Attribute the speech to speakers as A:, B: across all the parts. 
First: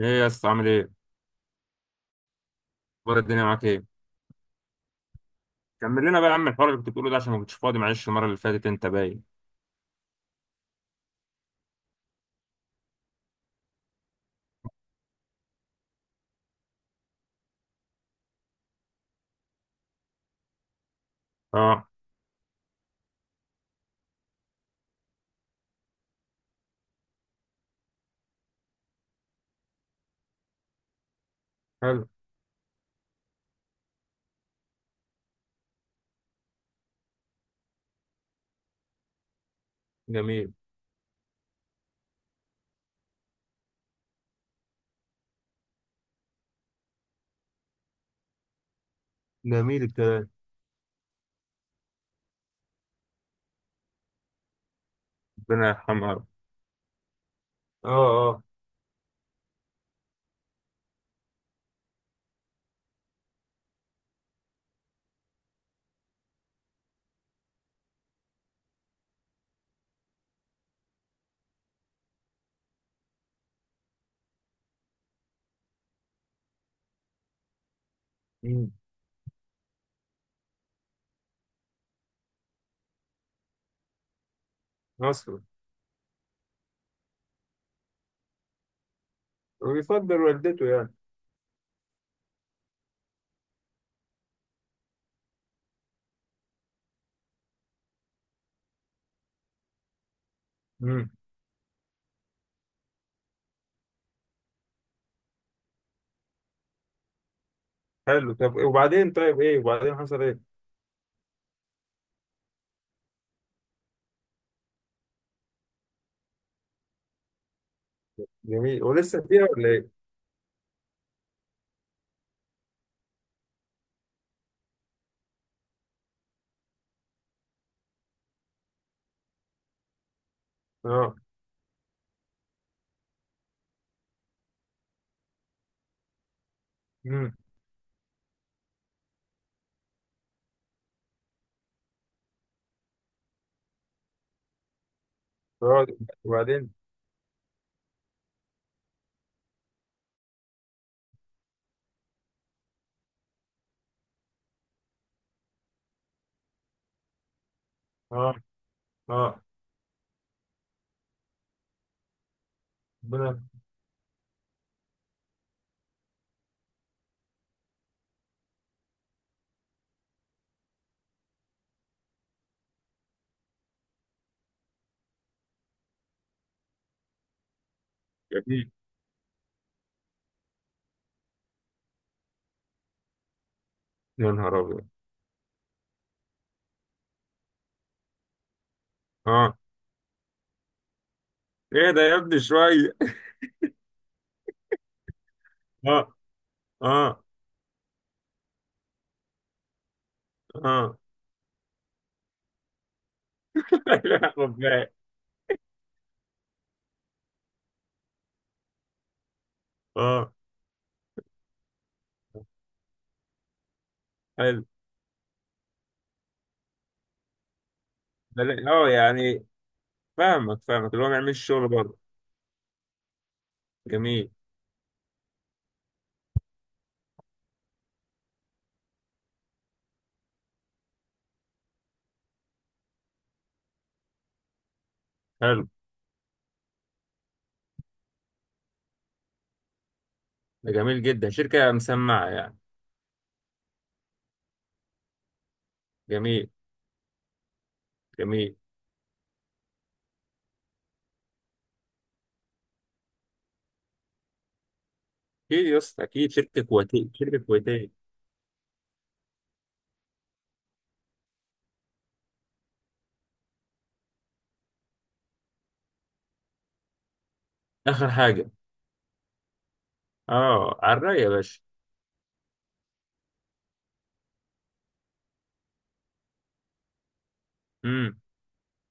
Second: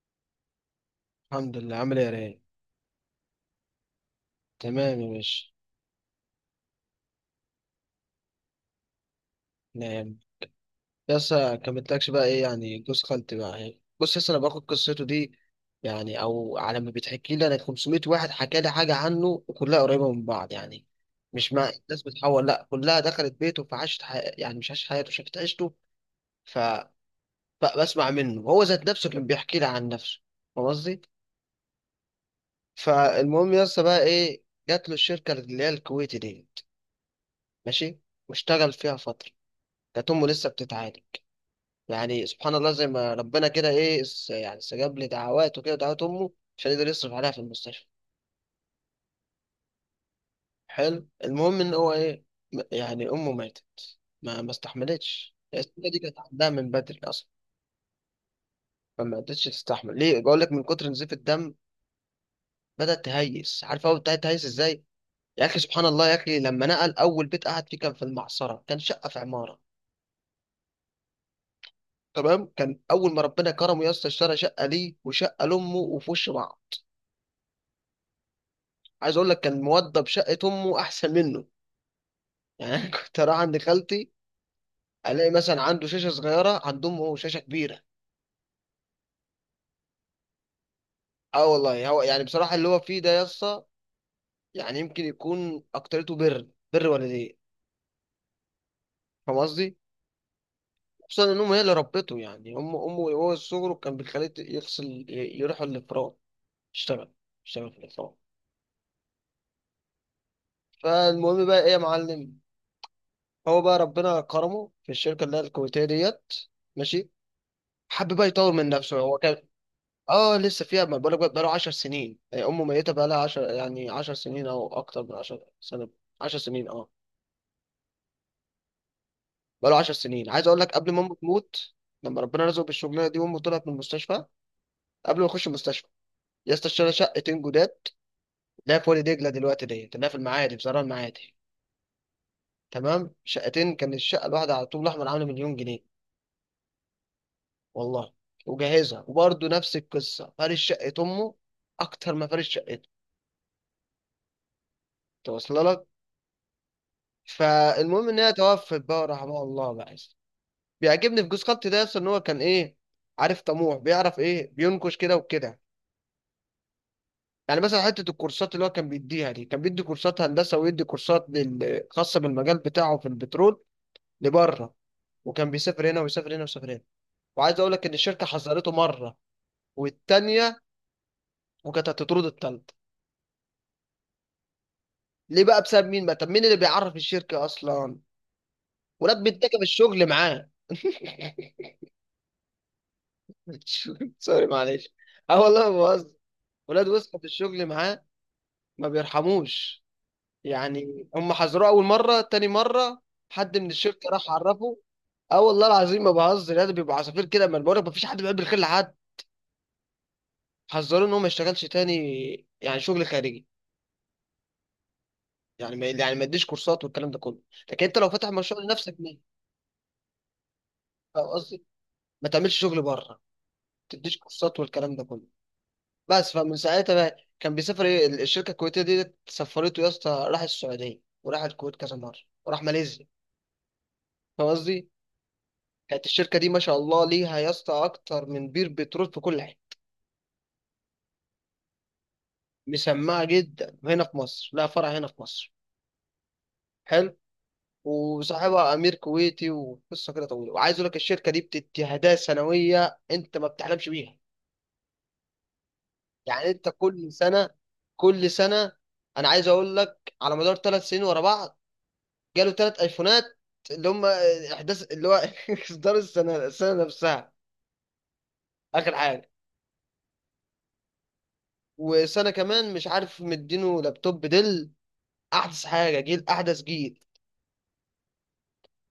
A: ايه يا اسطى عامل ايه؟
B: الحمد لله. عامل ايه يا رايق؟
A: اخبار الدنيا معاك ايه؟
B: تمام يا باشا.
A: كمل لنا بقى يا عم الحوار اللي كنت بتقوله ده عشان ما كنتش فاضي، معلش المره اللي فاتت انت باين.
B: نعم. بس كملتلكش بقى ايه؟ يعني جوز خالتي بقى ايه؟ بص، لسه انا باخد قصته دي، يعني او على ما بتحكي لي، انا 500 واحد حكى لي حاجه عنه وكلها قريبه من بعض، يعني مش مع
A: اه.
B: الناس بتحول، لا كلها دخلت بيته فعاشت يعني مش عاشت حياته، شافت عيشته. فبسمع منه هو ذات نفسه، كان بيحكي لي عن نفسه، فاهم قصدي؟
A: حلو.
B: فالمهم لسه بقى ايه، جات له الشركه اللي هي الكويتي دي، ماشي، واشتغل فيها فتره، كانت امه لسه
A: جميل.
B: بتتعالج، يعني سبحان الله زي ما ربنا كده ايه يعني استجاب لي دعواته كده، دعوات امه، عشان يقدر يصرف عليها في المستشفى.
A: جميل الكلام.
B: حلو، المهم ان هو ايه، يعني امه ماتت، ما استحملتش،
A: ربنا
B: السنه دي
A: يرحمه يا
B: كانت
A: رب.
B: عندها من بدري اصلا.
A: اه. اه.
B: فما قدرتش تستحمل، ليه؟ بقول لك، من كتر نزيف الدم بدات تهيس، عارف هو بدات تهيس ازاي؟ يا اخي سبحان الله، يا اخي لما نقل اول بيت قعد فيه، كان في المعصره، كان شقه في عماره، تمام؟ كان اول ما ربنا كرمه يا اسطى، اشترى شقه ليه وشقه لامه وفي وش بعض.
A: مم.
B: عايز اقول لك، كان موضب شقه امه احسن منه، يعني أنا كنت اروح عند خالتي الاقي
A: اصلا.
B: مثلا عنده شاشه صغيره، عندهم هو شاشه كبيره.
A: ويفضل والدته يعني.
B: اه والله، هو يعني بصراحه اللي هو فيه ده يسطا، يعني يمكن يكون اكترته بر والديه، فاهم قصدي؟
A: امم.
B: خصوصا ان امه هي اللي ربته، يعني امه وهو صغره كان بيخليه يروح الافران، يشتغل، في الافران.
A: حلو، طب وبعدين؟ طيب ايه وبعدين؟ حصل ايه؟
B: فالمهم بقى ايه يا معلم، هو بقى ربنا كرمه في الشركه اللي هي الكويتيه ديت، ماشي، حب بقى يطور من
A: جميل،
B: نفسه، هو
A: ولسه فيها
B: كان.
A: ولا ايه؟
B: اه لسه فيها، ما بقولك بقى بقاله 10 سنين، آه، امه ميته بقالها 10، يعني 10 سنين او اكتر من 10 سنه، 10 سنين اه، بقاله 10 سنين. عايز اقول لك قبل ما امه
A: اه.
B: تموت، لما ربنا رزقه بالشغلانه دي وامه طلعت من المستشفى، قبل ما اخش المستشفى، يا اسطى اشترى
A: امم.
B: شقتين جداد، اللي هي في وادي دجله دلوقتي ديت، اللي هي في المعادي، في زرع المعادي، تمام؟ شقتين، كان الشقه الواحده على طول الاحمر عامله مليون جنيه،
A: اه. وبعدين؟
B: والله. وجهزها، وبرضه نفس القصه، فارش شقه امه اكتر ما فارش شقته، توصل؟ فالمهم ان
A: اه.
B: هي توفت بقى،
A: اه.
B: رحمها الله بقى. بيعجبني في جوز خط ده اصلا ان هو كان ايه، عارف،
A: ربنا.
B: طموح، بيعرف ايه، بينكش كده وكده. يعني مثلا حته الكورسات اللي هو كان بيديها دي، كان بيدي كورسات هندسه، ويدي كورسات خاصه بالمجال بتاعه في البترول، لبره. وكان بيسافر هنا ويسافر هنا ويسافر هنا. وعايز اقول لك ان الشركه
A: جميل.
B: حذرته مره والتانيه، وكانت هتطرد التالته.
A: يا نهار ابيض.
B: ليه بقى؟ بسبب مين بقى؟ طب مين اللي بيعرف الشركه اصلا؟ ولاد
A: اه.
B: بيتكب الشغل معاه.
A: ايه ده يا ابني شويه.
B: سوري معلش، اه والله ما
A: اه.
B: بهزر، ولاد وسخة
A: اه.
B: في الشغل معاه، ما بيرحموش.
A: اه.
B: يعني هم حذروه اول مره، تاني مره، حد من الشركه راح
A: لا خد
B: عرفه.
A: بالك.
B: اه والله العظيم ما بهزر، يعني بيبقى عصافير كده، ما بقولك ما فيش حد بيحب الخير لحد.
A: اه.
B: حذروه ان هو ما يشتغلش تاني، يعني شغل خارجي،
A: حلو.
B: يعني ما يديش كورسات والكلام ده كله، لكن انت لو فاتح مشروع لنفسك ليه،
A: يعني فاهمك، فاهمك، اللي هو ما
B: فاهم
A: يعملش
B: قصدي؟
A: شغل بره.
B: ما تعملش شغل بره، ما تديش
A: جميل.
B: كورسات والكلام ده كله. بس فمن ساعتها بقى كان بيسافر ايه، الشركه الكويتيه دي سفرته يا اسطى، راح السعوديه وراح الكويت كذا مره، وراح ماليزيا، فاهم قصدي؟
A: حلو.
B: كانت الشركة دي ما شاء الله ليها يا اسطى أكتر من بير بترول في كل حتة.
A: ده جميل جدا، شركة مسمعة يعني.
B: مسمعة جدا، هنا في مصر لها فرع هنا في مصر.
A: جميل.
B: حلو،
A: جميل.
B: وصاحبها أمير كويتي، وقصة كده طويلة. وعايز أقول لك الشركة دي بتدي هدايا سنوية أنت ما بتحلمش بيها.
A: اكيد يا اسطى اكيد،
B: يعني
A: شركة
B: أنت
A: كويتية
B: كل
A: شركة
B: سنة،
A: كويتية.
B: كل سنة أنا عايز أقول لك على مدار ثلاث سنين ورا بعض جاله ثلاث أيفونات، اللي هم إحداث اللي هو إصدار السنة نفسها،
A: اخر حاجة.
B: آخر حاجة.
A: اه على الرأي يا باشا.
B: وسنة كمان مش عارف مدينه لابتوب ديل، احدث حاجه، جيل احدث جيل،
A: امم.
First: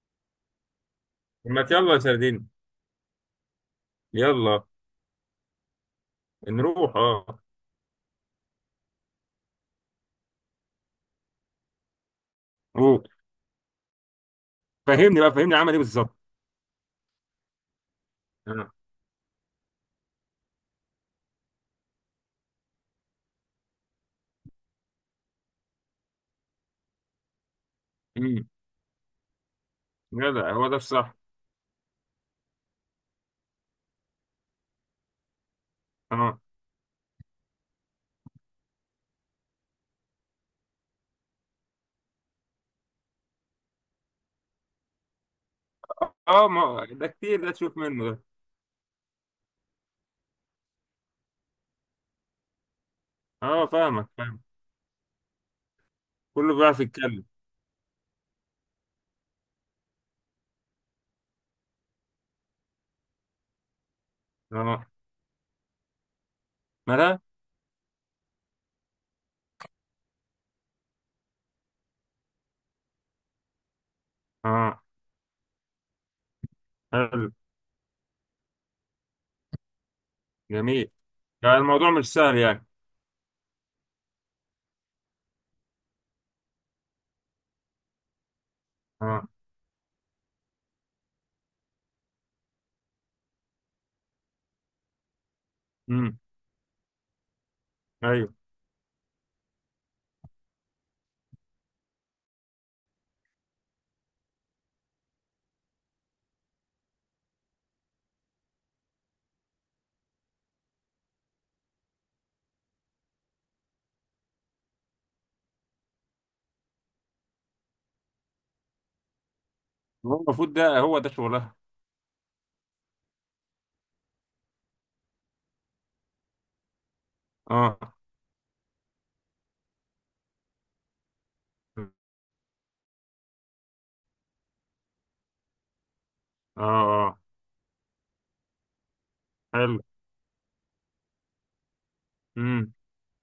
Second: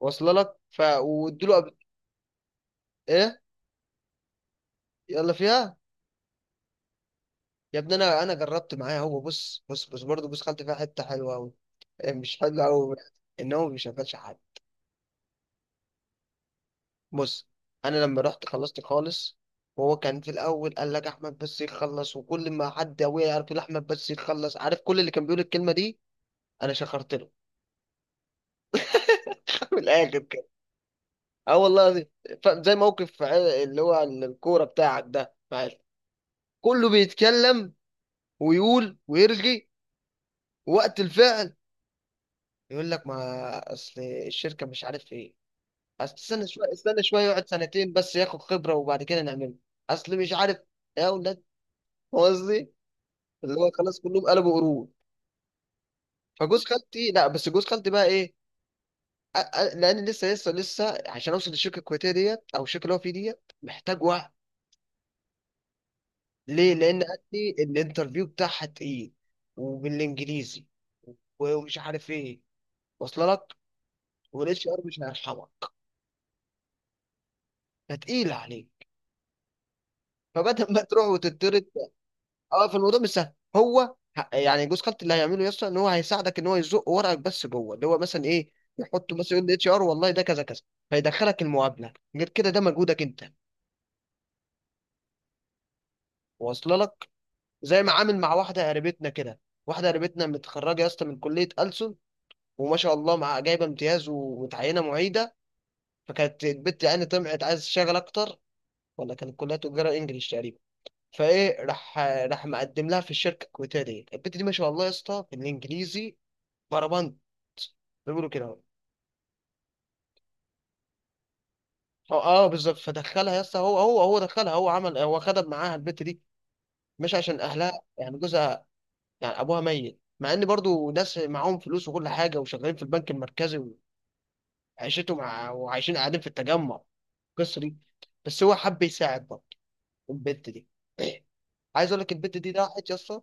B: واصله لك؟ ف وادوا
A: ما
B: له.
A: يلا يا سردين.
B: ايه،
A: يلا.
B: يلا فيها.
A: نروح اه.
B: يا ابني انا، جربت معاه، هو بص برضه بص، خدت فيها حته حلوه قوي، مش حلوه قوي،
A: روح.
B: ان هو ما بيشغلش حد.
A: فهمني بقى، فهمني عمل ايه بالظبط.
B: بص، انا لما رحت
A: اه.
B: خلصت خالص، وهو كان في الاول قال لك احمد بس يخلص، وكل ما حد ابويا يعرف يقول احمد بس يخلص، عارف كل اللي كان بيقول الكلمه دي، انا شخرت له.
A: امم.
B: من الاخر كده،
A: جدع، هو ده الصح.
B: اه والله العظيم. زي موقف اللي هو الكوره بتاعك ده معايا.
A: اه.
B: كله بيتكلم ويقول ويرغي، وقت الفعل يقول لك، ما اصل الشركه مش عارف ايه، اصل استنى
A: اه
B: شويه،
A: ما ده كتير،
B: يقعد
A: ده تشوف
B: سنتين
A: منه
B: بس
A: ده.
B: ياخد خبره وبعد كده نعمله، اصل مش عارف، يا ولاد، هو قصدي اللي
A: اه
B: هو خلاص
A: فاهمك،
B: كلهم
A: فاهم.
B: قلبوا قرود.
A: كله
B: فجوز
A: بيعرف
B: خالتي،
A: يتكلم.
B: لا بس جوز خالتي بقى ايه، لان لسه عشان اوصل للشركه الكويتيه ديت او الشركه اللي هو فيه ديت محتاج وقت.
A: اه.
B: ليه؟ لان
A: مالها؟
B: قالت لي الانترفيو بتاعها تقيل، وبالانجليزي ومش عارف ايه، واصله لك؟ والاتش ار
A: اه.
B: مش هيرحمك،
A: حلو.
B: فتقيل عليك، فبدل ما
A: جميل.
B: تروح
A: يعني
B: وتطرد.
A: الموضوع مش سهل يعني.
B: اه، فالموضوع مش سهل، هو يعني جوز خالتي اللي هيعمله يسطا ان هو هيساعدك ان هو يزق ورقك، بس جوه اللي هو مثلا ايه، يحطه
A: اه.
B: مثلا، يقول اتش ار والله ده كذا كذا، فيدخلك المقابله، غير كده ده مجهودك انت،
A: امم.
B: واصله لك؟ زي ما عامل مع
A: ايوه.
B: واحده قريبتنا كده، واحده قريبتنا متخرجه يا اسطى من كليه ألسن، وما شاء الله مع جايبه امتياز ومتعينه معيده، فكانت البت يعني طمعت عايز تشتغل اكتر، ولا كانت كلها تجاره انجلش تقريبا. فايه، راح مقدم لها في الشركه الكويتيه دي، البنت دي ما شاء الله يا اسطى في الانجليزي بربنت، بيقولوا كده اهو.
A: هو المفروض ده هو ده شغلها.
B: اه بالظبط، فدخلها يا اسطى، هو دخلها، هو عمل، هو خدم معاها البنت دي، مش عشان اهلها،
A: اه.
B: يعني جوزها، يعني ابوها ميت، مع ان برضو ناس معاهم فلوس
A: اه.
B: وكل حاجه وشغالين في البنك المركزي، وعيشتهم وعايشين قاعدين في التجمع،
A: اه.
B: القصه دي، بس هو حب يساعد برضه
A: حلو.
B: البنت دي. عايز اقول لك البنت دي
A: امم.
B: راحت يا اسطى،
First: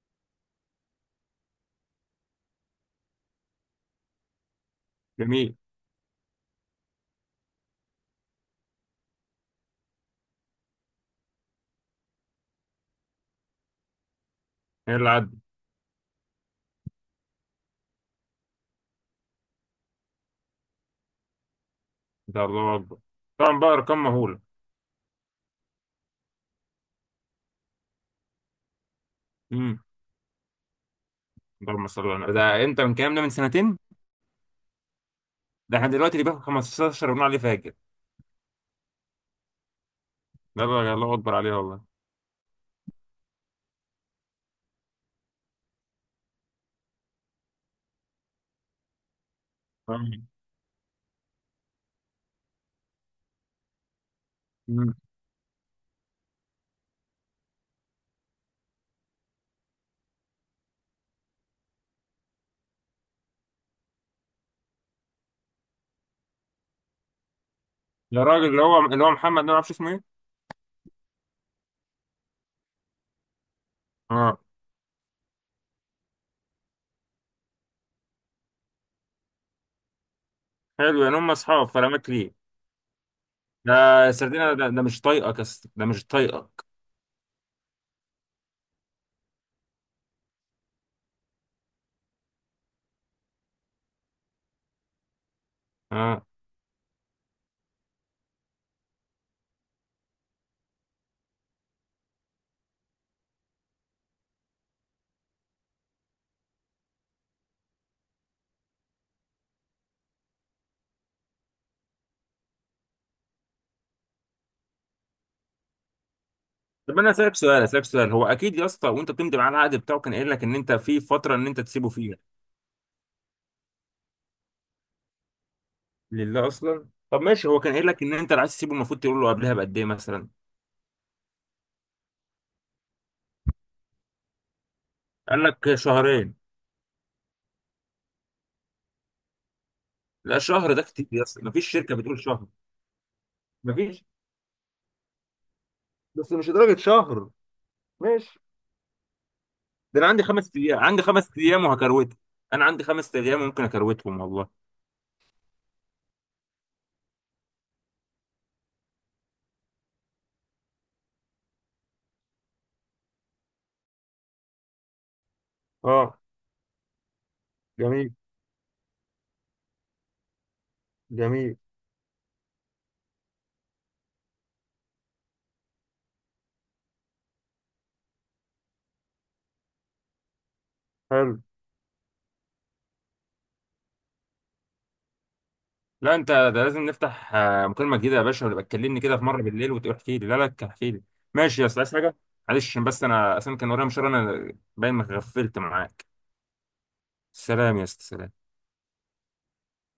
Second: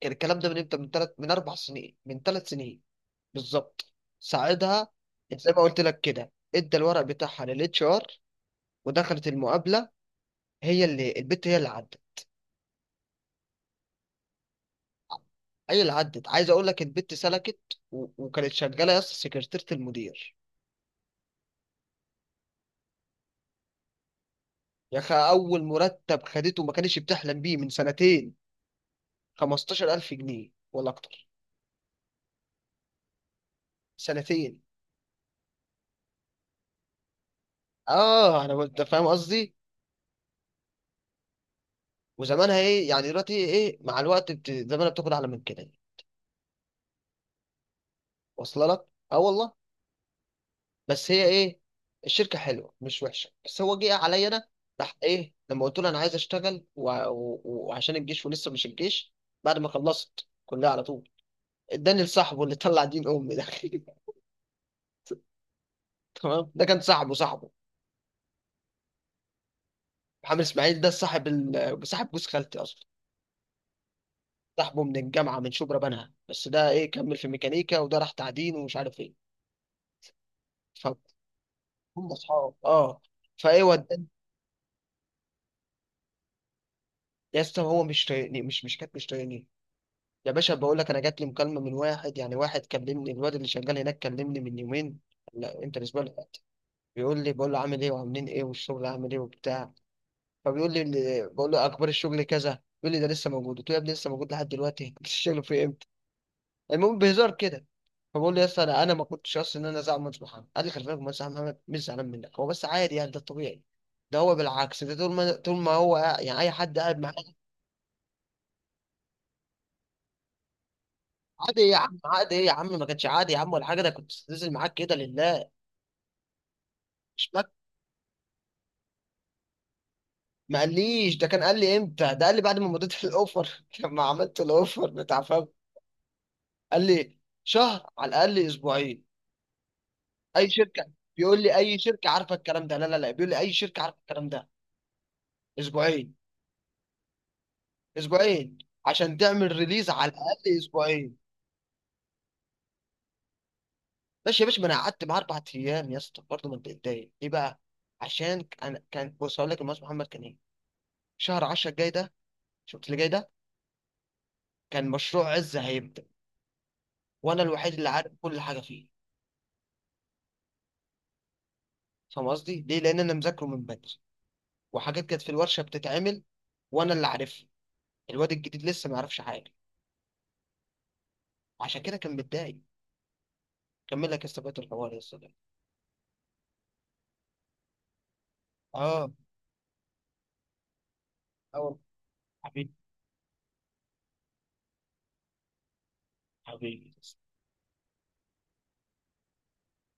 B: كان الكلام ده من امتى، من اربع سنين، من ثلاث سنين بالظبط، ساعدها، زي
A: جميل.
B: ما قلت لك كده ادى الورق بتاعها للاتش ار ودخلت المقابله، هي اللي عدت،
A: ايه اللي عدى؟
B: عايز اقول لك البت سلكت. وكانت شغاله يا اسطى سكرتيره المدير.
A: ده الله اكبر. طبعا بقى ارقام مهوله.
B: يا اخي اول مرتب خدته ما كانش بتحلم بيه من سنتين،
A: امم.
B: 15,000 جنيه ولا اكتر.
A: اللهم صل على النبي. ده امتى من الكلام ده؟ من سنتين؟
B: سنتين
A: ده احنا دلوقتي اللي بياخد 15 بنقول عليه فاجر.
B: اه، انت فاهم قصدي.
A: ده الله الله اكبر عليه والله.
B: وزمانها ايه يعني دلوقتي ايه، مع الوقت زمانها بتاخد اعلى من كده، واصله لك؟ اه والله.
A: آه.
B: بس هي ايه، الشركه حلوه مش وحشه، بس هو جه عليا انا، راح
A: امم.
B: ايه لما قلت له انا عايز اشتغل وعشان الجيش ولسه مش الجيش، بعد ما خلصت كلها على طول اداني لصاحبه اللي طلع دين امي ده. تمام، ده كان صاحبه
A: ده الراجل اللي هو اللي هو محمد ده، ما اعرفش اسمه ايه.
B: محمد اسماعيل، ده صاحب صاحب جوز خالتي اصلا،
A: اه.
B: صاحبه من الجامعه من شبرا بنها، بس ده ايه، كمل في ميكانيكا، وده راح تعدين ومش عارف ايه، فهم،
A: حلو يعني، هم اصحاب فلا ماك ليه
B: اصحاب اه. فايه
A: ده.
B: وداني.
A: سردينه ده، ده مش طايقك يا اسطى. ده مش طايقك.
B: يا اسطى هو مش طايقني، مش مش كانت مش طايقني. يا باشا بقول لك، انا جات لي مكالمه من واحد، يعني واحد كلمني الواد اللي شغال هناك، كلمني من يومين، لا امتى، الاسبوع اللي
A: اه.
B: فات، بيقول لي، بقول له عامل ايه وعاملين ايه والشغل عامل ايه وبتاع. فبيقول لي بقول له اخبار الشغل كذا، بيقول لي ده لسه موجود، قلت له يا ابني لسه موجود لحد دلوقتي، انت الشغل في امتى، المهم بهزار كده. فبقول له يا اسطى انا، ما كنتش اصلا ان انا زعلان من محمد، قال لي خلي بالك مهندس محمد مش زعلان منك، هو بس عادي يعني، ده الطبيعي، ده هو بالعكس، ده طول ما هو يعني اي حد قاعد
A: طب انا
B: معاه
A: اسالك سؤال، اسالك سؤال، هو اكيد يا اسطى وانت بتمضي معاه العقد بتاعه كان قايل لك ان انت في فتره ان انت
B: عادي يا
A: تسيبه
B: عم،
A: فيها.
B: عادي ايه يا عم، ما كانش عادي يا عم ولا حاجه، ده كنت نازل معاك كده لله.
A: لله اصلا. طب
B: مش ما
A: ماشي، هو كان قايل لك ان انت اللي عايز تسيبه المفروض تقول له قبلها بقد ايه مثلا؟
B: ما قاليش ده، كان قال لي امتى، ده قال لي بعد ما مضيت الاوفر، لما عملت الاوفر بتاع،
A: قال
B: فاهم؟
A: لك شهرين؟
B: قال لي شهر، على الاقل اسبوعين.
A: لا
B: اي
A: شهر ده
B: شركه،
A: كتير يا اسطى،
B: بيقول لي
A: مفيش
B: اي
A: شركه
B: شركه
A: بتقول
B: عارفه
A: شهر.
B: الكلام ده، لا بيقول لي اي شركه عارفه
A: مفيش.
B: الكلام ده. اسبوعين،
A: بس مش لدرجه شهر. ماشي.
B: اسبوعين. عشان تعمل ريليز
A: ده انا
B: على
A: عندي خمس
B: الاقل
A: ايام، عندي
B: اسبوعين.
A: خمس ايام وهكروته. انا عندي خمس ايام ممكن اكروتهم
B: ماشي يا
A: والله.
B: باشا، ما انا قعدت معاه اربع ايام يا اسطى برضه، ما اتضايق ليه بقى؟ عشان انا كان، بص هقول لك، المهندس محمد كان ايه، شهر 10 الجاي ده، شفت اللي جاي ده، كان مشروع عز هيبدا،
A: اه.
B: وانا الوحيد اللي عارف
A: جميل.
B: كل حاجه فيه،
A: جميل.
B: فاهم قصدي؟ ليه؟ لان انا مذاكره من بدري، وحاجات كانت في الورشه بتتعمل وانا اللي عارفها، الواد الجديد لسه ما يعرفش حاجه،
A: حلو.
B: عشان كده كان متضايق. كمل لك يا اسطى بقية الحوار يا اسطى ده.
A: لا انت ده لازم نفتح آه، مكالمه جديده يا باشا، ويبقى تكلمني
B: اه،
A: كده في مره بالليل وتقول احكي لي. لا احكي لي. ماشي يا
B: اه
A: اسطى، عايز حاجه؟
B: حبيبي،
A: معلش بس انا اصلا كان ورايا مشوار انا، باين ما غفلت معاك.
B: حبيبي.
A: سلام يا اسطى، سلام.